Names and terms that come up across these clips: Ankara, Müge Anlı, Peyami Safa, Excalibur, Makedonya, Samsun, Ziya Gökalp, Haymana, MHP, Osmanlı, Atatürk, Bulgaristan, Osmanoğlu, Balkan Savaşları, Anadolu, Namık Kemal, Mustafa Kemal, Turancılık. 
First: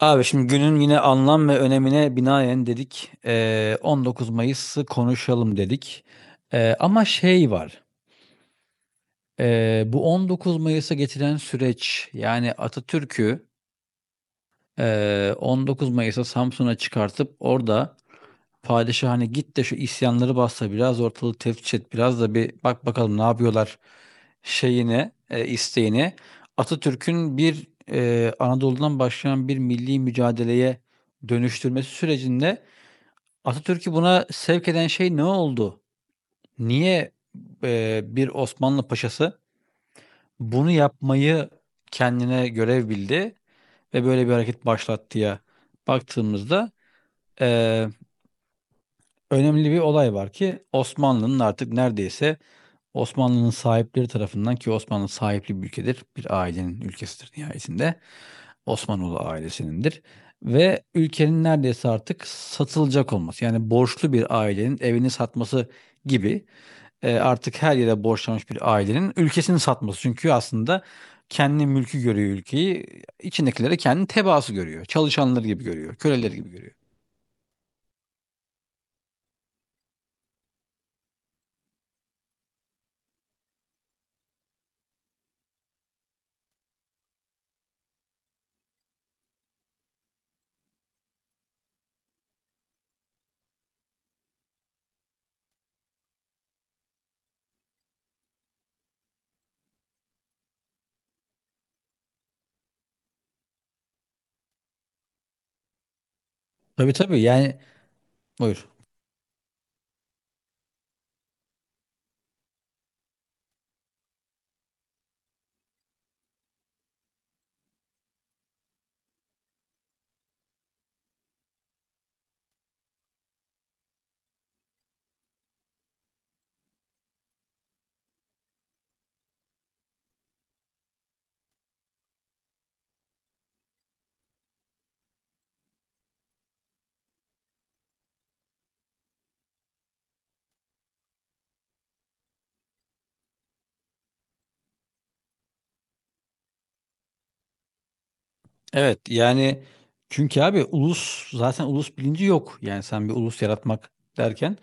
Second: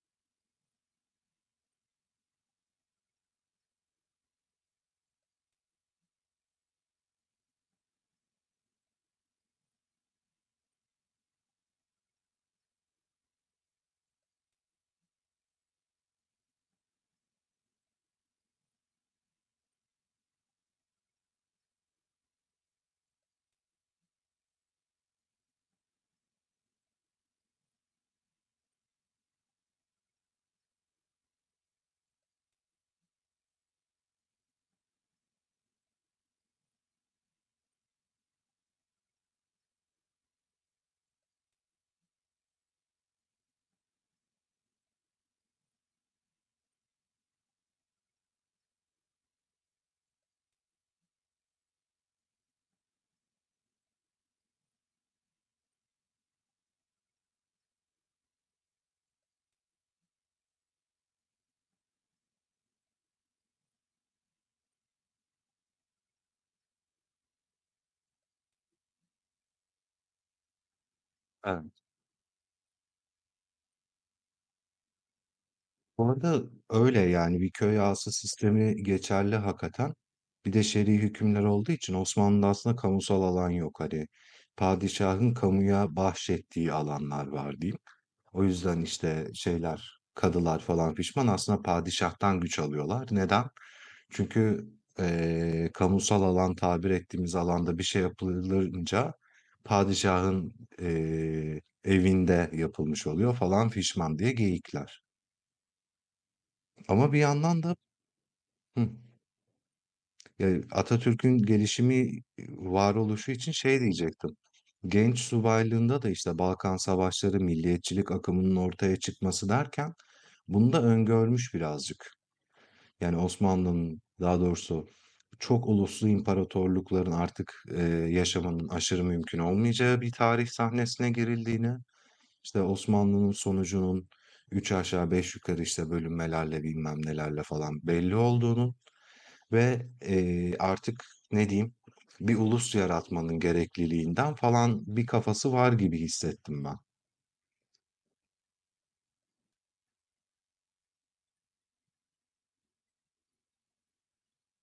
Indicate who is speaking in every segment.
Speaker 1: Abi şimdi günün yine anlam ve önemine binaen dedik, 19 Mayıs'ı konuşalım dedik. Ama şey var, bu 19 Mayıs'a getiren süreç, yani Atatürk'ü, 19 Mayıs'a Samsun'a çıkartıp orada Padişah hani git de şu isyanları bassa biraz ortalığı teftiş et biraz da bir bak bakalım ne yapıyorlar şeyini isteğini. Atatürk'ün bir Anadolu'dan başlayan bir milli mücadeleye dönüştürmesi sürecinde Atatürk'ü buna sevk eden şey ne oldu? Niye bir Osmanlı paşası bunu yapmayı kendine görev bildi ve böyle bir hareket başlattı ya baktığımızda e, önemli bir olay var ki Osmanlı'nın artık neredeyse Osmanlı'nın sahipleri tarafından ki Osmanlı sahipli bir ülkedir. Bir ailenin ülkesidir nihayetinde. Osmanoğlu ailesinindir. Ve ülkenin neredeyse artık satılacak olması yani borçlu bir ailenin evini satması gibi artık her yere borçlanmış bir ailenin ülkesini satması. Çünkü aslında kendi
Speaker 2: Evet.
Speaker 1: mülkü görüyor ülkeyi içindekileri kendi tebaası görüyor. Çalışanları gibi görüyor,
Speaker 2: Bu
Speaker 1: köleleri
Speaker 2: arada
Speaker 1: gibi görüyor.
Speaker 2: öyle yani bir köy ağası sistemi geçerli hakikaten. Bir de şer'i hükümler olduğu için Osmanlı'da aslında kamusal alan yok. Hani padişahın kamuya bahşettiği alanlar var diyeyim. O yüzden işte şeyler, kadılar falan pişman aslında padişahtan güç alıyorlar. Neden? Çünkü kamusal alan tabir ettiğimiz alanda bir şey yapılınca padişahın evinde yapılmış oluyor falan fişman diye geyikler.
Speaker 1: Tabii
Speaker 2: Ama bir
Speaker 1: tabii, yani
Speaker 2: yandan da
Speaker 1: buyur.
Speaker 2: Hıh. Ya, Atatürk'ün gelişimi, varoluşu için şey diyecektim. Genç subaylığında da işte Balkan Savaşları, milliyetçilik akımının ortaya çıkması derken bunu da öngörmüş birazcık. Yani Osmanlı'nın daha doğrusu çok uluslu imparatorlukların artık yaşamanın aşırı mümkün olmayacağı bir tarih sahnesine girildiğini, işte Osmanlı'nın sonucunun üç aşağı beş yukarı işte bölünmelerle bilmem nelerle falan belli olduğunu. Ve, artık ne diyeyim, bir ulus yaratmanın gerekliliğinden falan bir kafası var gibi hissettim ben.
Speaker 1: Evet, yani çünkü abi ulus zaten ulus bilinci yok. Yani sen bir ulus yaratmak derken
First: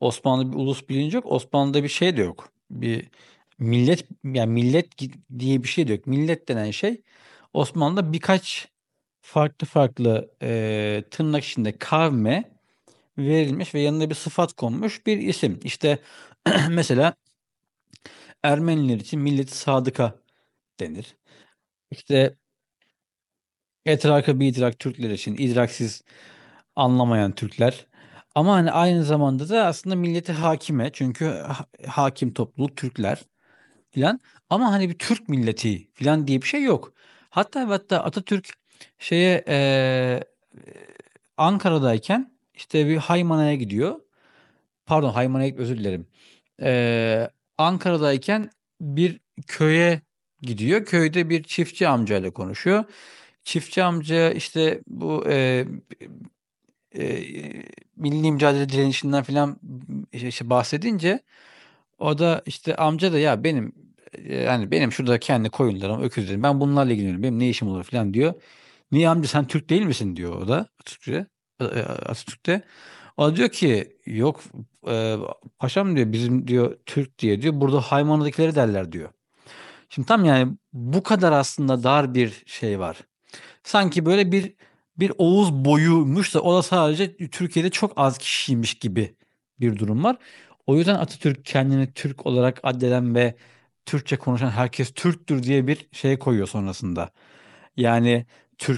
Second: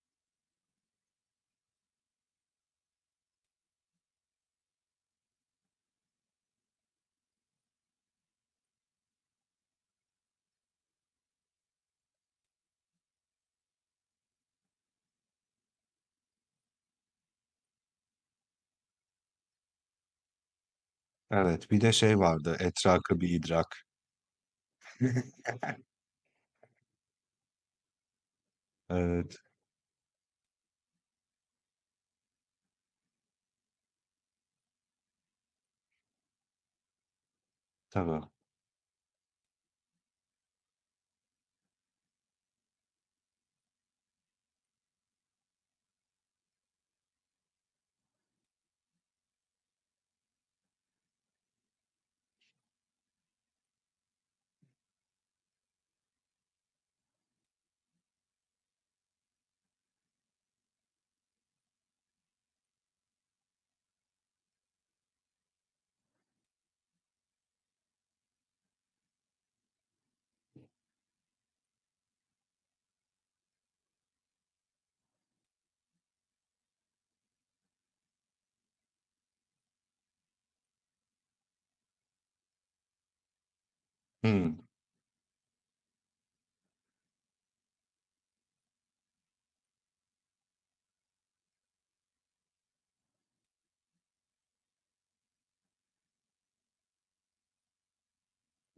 Speaker 1: Osmanlı'da bir ulus bilinci yok. Osmanlı'da bir şey de yok. Bir millet yani diye bir şey de yok. Millet denen şey Osmanlı'da birkaç farklı farklı tırnak içinde kavme verilmiş ve yanına bir sıfat konmuş bir isim. İşte mesela Ermeniler için milleti sadıka denir.
Speaker 2: Evet, bir de şey
Speaker 1: İşte
Speaker 2: vardı, "Etraka bir idrak."
Speaker 1: etraka bir idrak Türkler için idraksiz anlamayan Türkler. Ama hani aynı
Speaker 2: Evet,
Speaker 1: zamanda da aslında milleti hakime çünkü hakim topluluk Türkler filan. Ama hani bir Türk milleti filan diye bir şey yok. Hatta ve hatta
Speaker 2: tabii.
Speaker 1: Atatürk şeye Ankara'dayken işte bir Haymana'ya gidiyor. Pardon Haymana'ya gitmiyor, özür dilerim. Eee, Ankara'dayken bir köye gidiyor. Köyde bir çiftçi amcayla konuşuyor. Çiftçi amca işte bu Eee, milli mücadele direnişinden filan, işte, bahsedince o da, işte, amca da "Ya, benim, hani, benim şurada kendi koyunlarım, öküzlerim, ben bunlarla ilgileniyorum, benim ne işim olur?" filan diyor. "Niye amca sen Türk değil misin?" diyor o da Atatürk'e, Atatürk'te. O da diyor ki "Yok, eee, paşam" diyor, "bizim" diyor, "Türk diye" diyor, "burada Haymano'dakileri derler." diyor. Şimdi tam, yani, bu kadar aslında dar bir şey var sanki böyle bir
Speaker 2: Hımm.
Speaker 1: Oğuz boyuymuş da o da sadece Türkiye'de çok az kişiymiş gibi bir durum var. O yüzden Atatürk kendini Türk olarak addeden ve Türkçe konuşan herkes Türktür diye bir şey koyuyor sonrasında. Yani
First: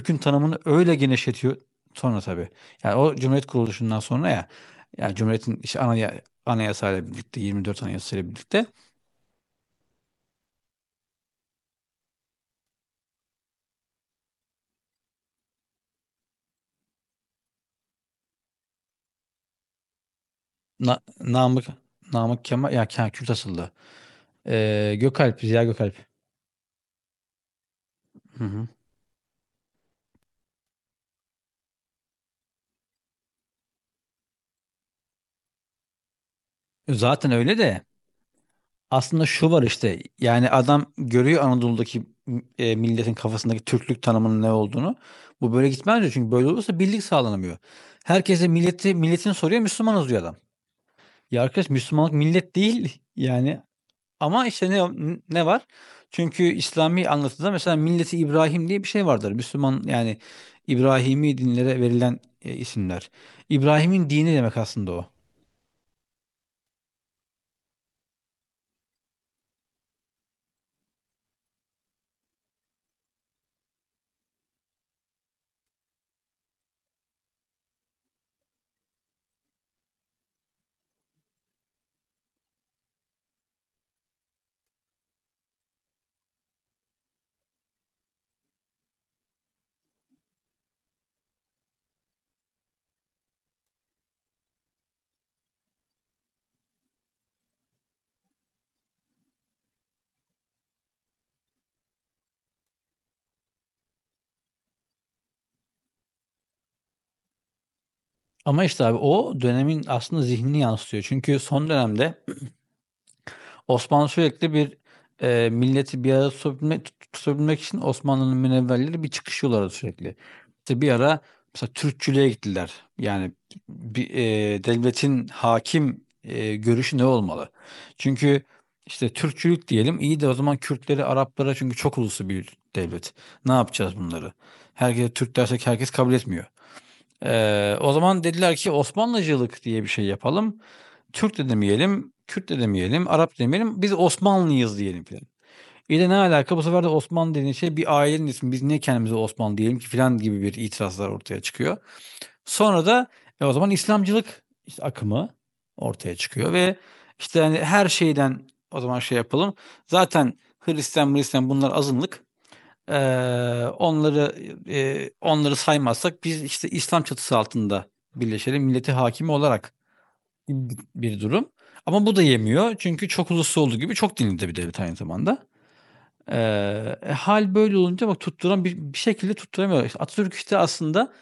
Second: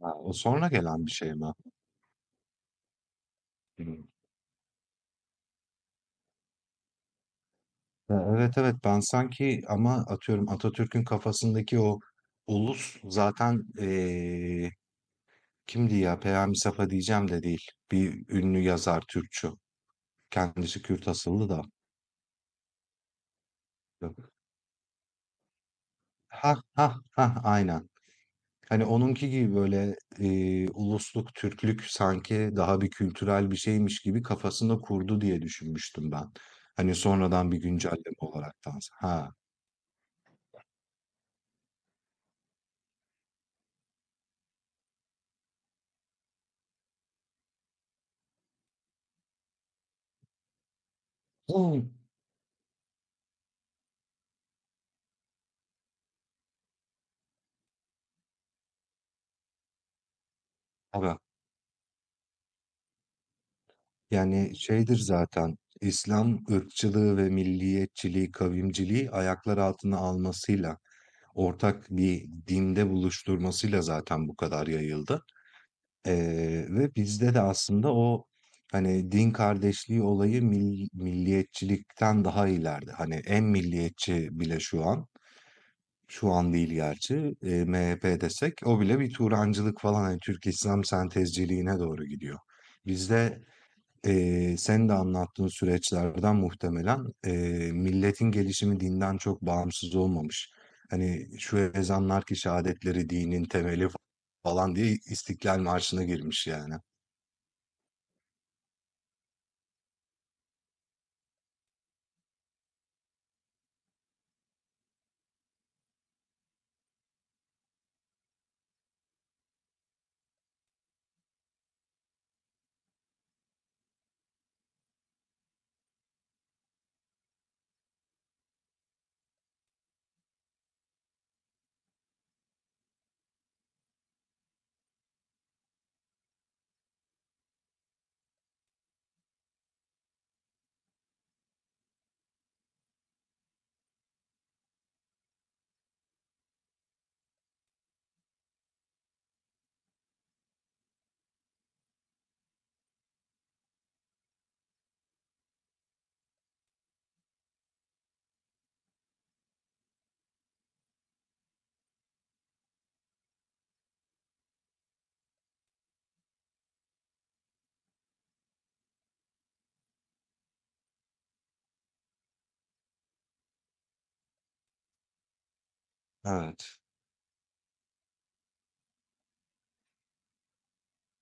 Speaker 2: A, o
Speaker 1: tanımını
Speaker 2: sonra
Speaker 1: öyle
Speaker 2: gelen bir şey mi?
Speaker 1: genişletiyor sonra tabii. Yani o Cumhuriyet
Speaker 2: Hıı.
Speaker 1: kuruluşundan sonra ya yani Cumhuriyet'in işte anayasayla birlikte 24
Speaker 2: Ya,
Speaker 1: anayasayla
Speaker 2: evet,
Speaker 1: birlikte
Speaker 2: evet, ben sanki ama atıyorum Atatürk'ün kafasındaki o ulus zaten kimdi ya, Peyami Safa diyeceğim de değil. Bir ünlü yazar Türkçü. Kendisi Kürt asıllı da.
Speaker 1: Namık Kemal ya Kürt asıllı. Gökalp Ziya Gökalp.
Speaker 2: Ha ha ha, aynen.
Speaker 1: Hı hı.
Speaker 2: Hani onunki gibi böyle ulusluk, Türklük sanki daha bir kültürel bir şeymiş gibi kafasında kurdu diye düşünmüştüm ben. Hani
Speaker 1: Zaten
Speaker 2: sonradan
Speaker 1: öyle
Speaker 2: bir
Speaker 1: de
Speaker 2: güncelleme olaraktan.
Speaker 1: aslında
Speaker 2: Ha.
Speaker 1: şu var işte yani adam görüyor Anadolu'daki milletin kafasındaki Türklük tanımının ne olduğunu. Bu böyle gitmez diyor çünkü böyle olursa birlik sağlanamıyor. Herkese milleti milletini soruyor Müslümanız diyor adam. Ya arkadaş
Speaker 2: Hı.
Speaker 1: Müslümanlık millet değil yani. Ama işte ne var? Çünkü İslami anlatıda mesela Milleti İbrahim diye bir şey vardır. Müslüman yani
Speaker 2: Tabii.
Speaker 1: İbrahimi dinlere verilen isimler. İbrahim'in dini
Speaker 2: Yani,
Speaker 1: demek aslında
Speaker 2: şeydir
Speaker 1: o.
Speaker 2: zaten, İslam ırkçılığı ve milliyetçiliği, kavimciliği ayaklar altına almasıyla, ortak bir dinde buluşturmasıyla zaten bu kadar yayıldı. Ve bizde de aslında o, hani, din kardeşliği olayı milliyetçilikten daha ileride. Hani, en milliyetçi bile şu an, şu an değil gerçi, MHP desek o bile bir Turancılık falan, hani, Türk-İslam sentezciliğine doğru gidiyor. Bizde senin de anlattığın süreçlerden muhtemelen milletin gelişimi dinden çok bağımsız olmamış. Hani şu ezanlar ki şehadetleri dinin temeli falan diye İstiklal Marşı'na girmiş yani.
Speaker 1: Ama işte abi o dönemin aslında zihnini yansıtıyor. Çünkü son dönemde Osmanlı sürekli bir milleti bir arada tutabilmek için Osmanlı'nın münevverleri bir çıkışıyorlardı sürekli. İşte bir ara mesela Türkçülüğe gittiler. Yani bir, devletin hakim görüşü ne olmalı? Çünkü işte Türkçülük diyelim iyi de o zaman Kürtleri, Araplara çünkü çok uluslu bir devlet. Ne yapacağız bunları? Herkese Türk dersek herkes kabul etmiyor. O zaman dediler ki Osmanlıcılık diye bir şey yapalım. Türk de demeyelim, Kürt de demeyelim, Arap da demeyelim. Biz Osmanlıyız diyelim filan. İyi de ne alaka bu sefer de Osmanlı dediğin şey bir ailenin ismi. Biz niye kendimize Osmanlı diyelim ki filan gibi bir itirazlar ortaya çıkıyor. Sonra da o zaman İslamcılık işte akımı ortaya çıkıyor ve işte hani her şeyden o zaman şey yapalım. Zaten Hristiyan bunlar azınlık. Eee, onları, onları saymazsak biz, işte, İslam çatısı altında birleşelim, milleti hakimi olarak bir durum. Ama bu da yemiyor çünkü çok uluslu olduğu gibi çok dinli de bir devlet aynı zamanda.
Speaker 2: Evet.
Speaker 1: Hâl böyle olunca bak tutturan bir şekilde tutturamıyor. İşte, Atatürk, işte, aslında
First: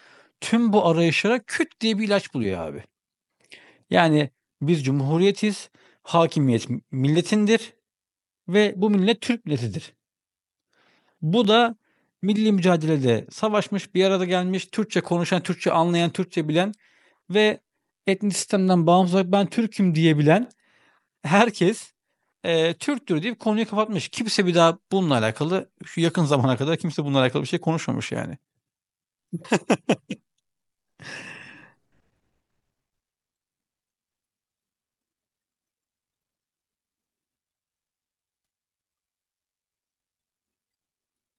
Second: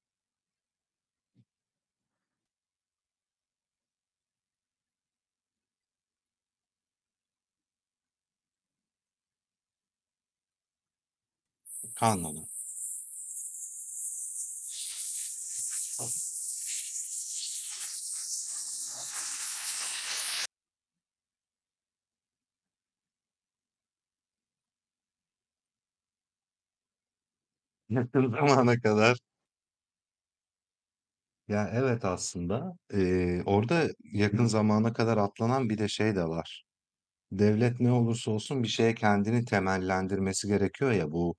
Speaker 1: tüm bu arayışlara küt diye bir ilaç buluyor abi. Yani biz cumhuriyetiz, hakimiyet milletindir ve bu millet Türk milletidir. Bu da
Speaker 2: Kanunu.
Speaker 1: milli mücadelede savaşmış, bir arada gelmiş, Türkçe konuşan, Türkçe anlayan, Türkçe bilen ve etnik sistemden bağımsız olarak ben Türk'üm diyebilen herkes Türktür deyip konuyu kapatmış. Kimse bir daha bununla alakalı şu yakın zamana kadar kimse bununla alakalı bir şey konuşmamış
Speaker 2: Yakın
Speaker 1: yani.
Speaker 2: zamana kadar. Ya evet, aslında orada yakın zamana kadar atlanan bir de şey de var. Devlet ne olursa olsun bir şeye kendini temellendirmesi gerekiyor ya, bu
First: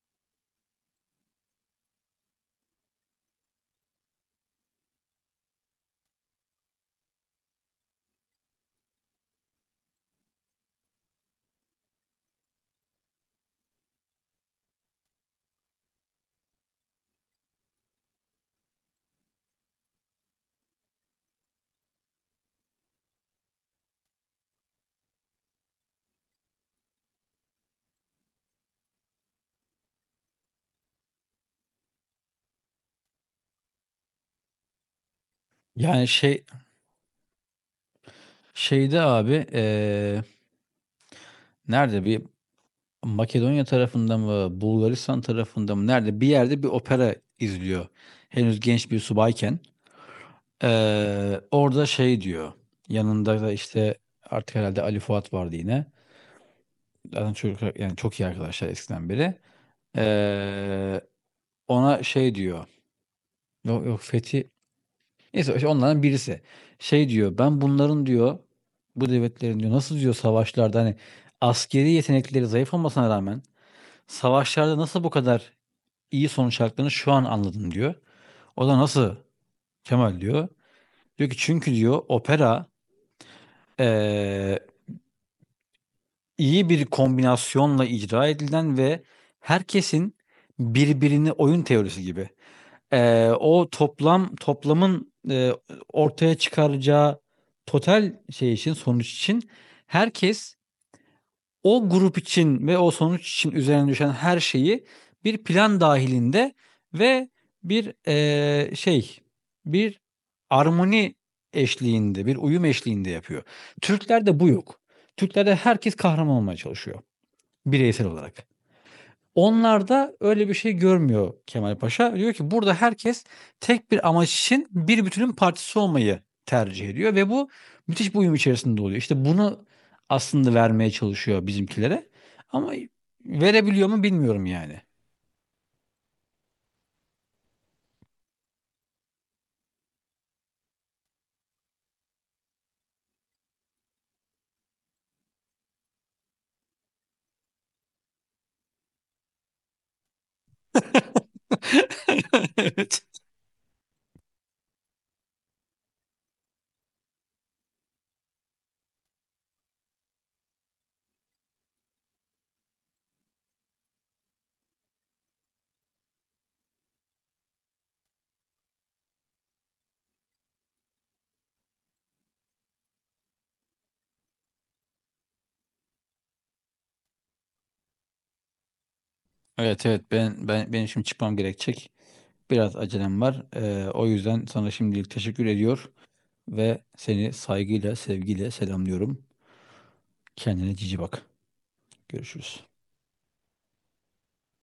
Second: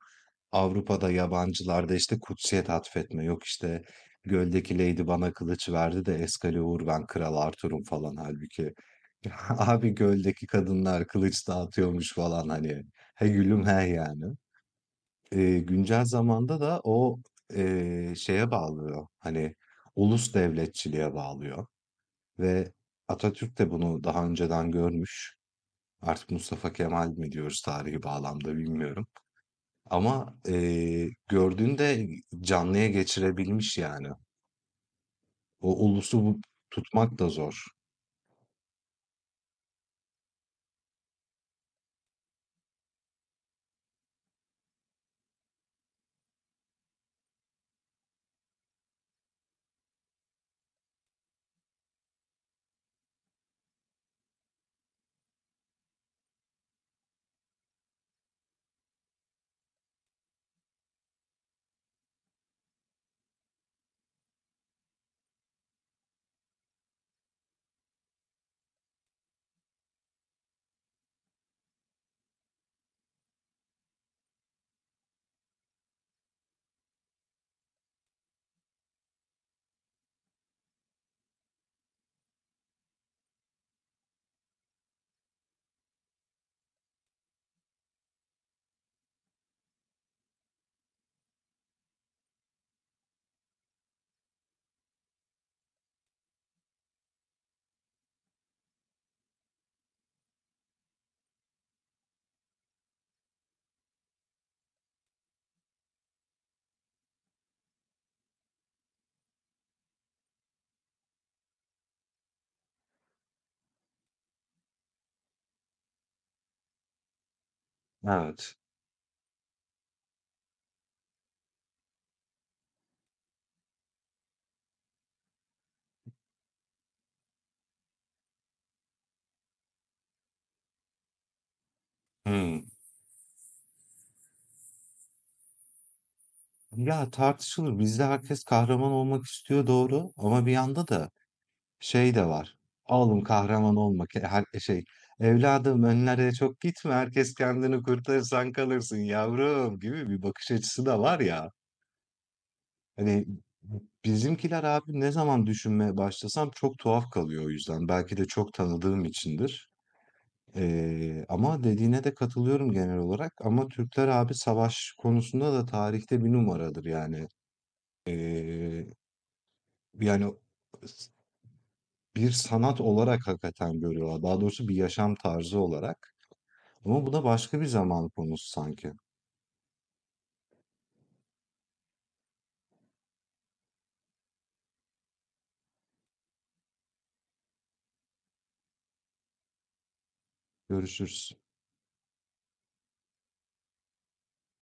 Speaker 2: Avrupa'da yabancılarda, işte, kutsiyet atfetme, yok, işte, göldeki lady bana kılıç verdi de Excalibur, ben Kral Arthur'um falan, halbuki abi göldeki kadınlar kılıç dağıtıyormuş falan hani. He gülüm he yani. Güncel zamanda da o, şeye bağlıyor, hani, ulus devletçiliğe bağlıyor ve Atatürk de bunu daha önceden görmüş. Artık Mustafa Kemal mi diyoruz tarihi bağlamda bilmiyorum. Ama, gördüğünde canlıya geçirebilmiş yani. O
Speaker 1: Yani
Speaker 2: ulusu bu
Speaker 1: şey
Speaker 2: tutmak da zor.
Speaker 1: şeyde abi nerede bir Makedonya tarafında mı Bulgaristan tarafında mı nerede bir yerde bir opera izliyor. Henüz genç bir subayken. Orada şey diyor, yanında da işte artık herhalde Ali Fuat vardı yine. Zaten çocuk yani çok iyi arkadaşlar eskiden beri. Eee, Ona şey diyor, yok Fethi, neyse işte onlardan birisi. Şey diyor, ben bunların diyor, bu devletlerin diyor, nasıl diyor savaşlarda hani askeri yetenekleri zayıf olmasına rağmen savaşlarda nasıl bu kadar iyi sonuç aldıklarını şu an anladım diyor. O da nasıl Kemal diyor. Diyor ki çünkü diyor opera, eee, iyi bir kombinasyonla icra edilen ve herkesin birbirini oyun teorisi gibi. O toplamın ortaya çıkaracağı total şey için sonuç için herkes o grup için ve o sonuç için üzerine düşen her şeyi bir plan dahilinde ve bir eee, şey bir armoni bir uyum eşliğinde yapıyor. Türklerde bu yok. Türklerde herkes kahraman olmaya çalışıyor bireysel olarak.
Speaker 2: Evet.
Speaker 1: Onlarda öyle bir şey görmüyor Kemal Paşa. Diyor ki burada herkes tek bir amaç için bir bütünün partisi olmayı tercih ediyor ve bu müthiş bir uyum içerisinde oluyor. İşte bunu aslında vermeye çalışıyor bizimkilere
Speaker 2: Hımm.
Speaker 1: ama verebiliyor mu bilmiyorum yani.
Speaker 2: Ya, tartışılır. Bizde herkes kahraman olmak istiyor, doğru, ama bir yanda da şey de var. "Oğlum kahraman olmak her şey, "Evladım önlere çok gitme, herkes kendini kurtarırsan kalırsın yavrum." gibi bir bakış açısı da var ya.
Speaker 1: Evet.
Speaker 2: Hani, bizimkiler abi ne zaman düşünmeye başlasam çok tuhaf kalıyor o yüzden. Belki de çok tanıdığım içindir. Ama dediğine de katılıyorum genel olarak, ama Türkler abi savaş konusunda da tarihte bir numaradır yani. Eee, yani bir sanat olarak hakikaten görüyorlar. Daha doğrusu bir yaşam tarzı olarak. Ama bu da başka bir zaman konusu sanki.
Speaker 1: Evet evet benim şimdi çıkmam gerekecek. Biraz acelem var. O yüzden sana şimdilik teşekkür ediyor. Ve seni saygıyla, sevgiyle selamlıyorum. Kendine cici bak.
Speaker 2: Görüşürüz.
Speaker 1: Görüşürüz.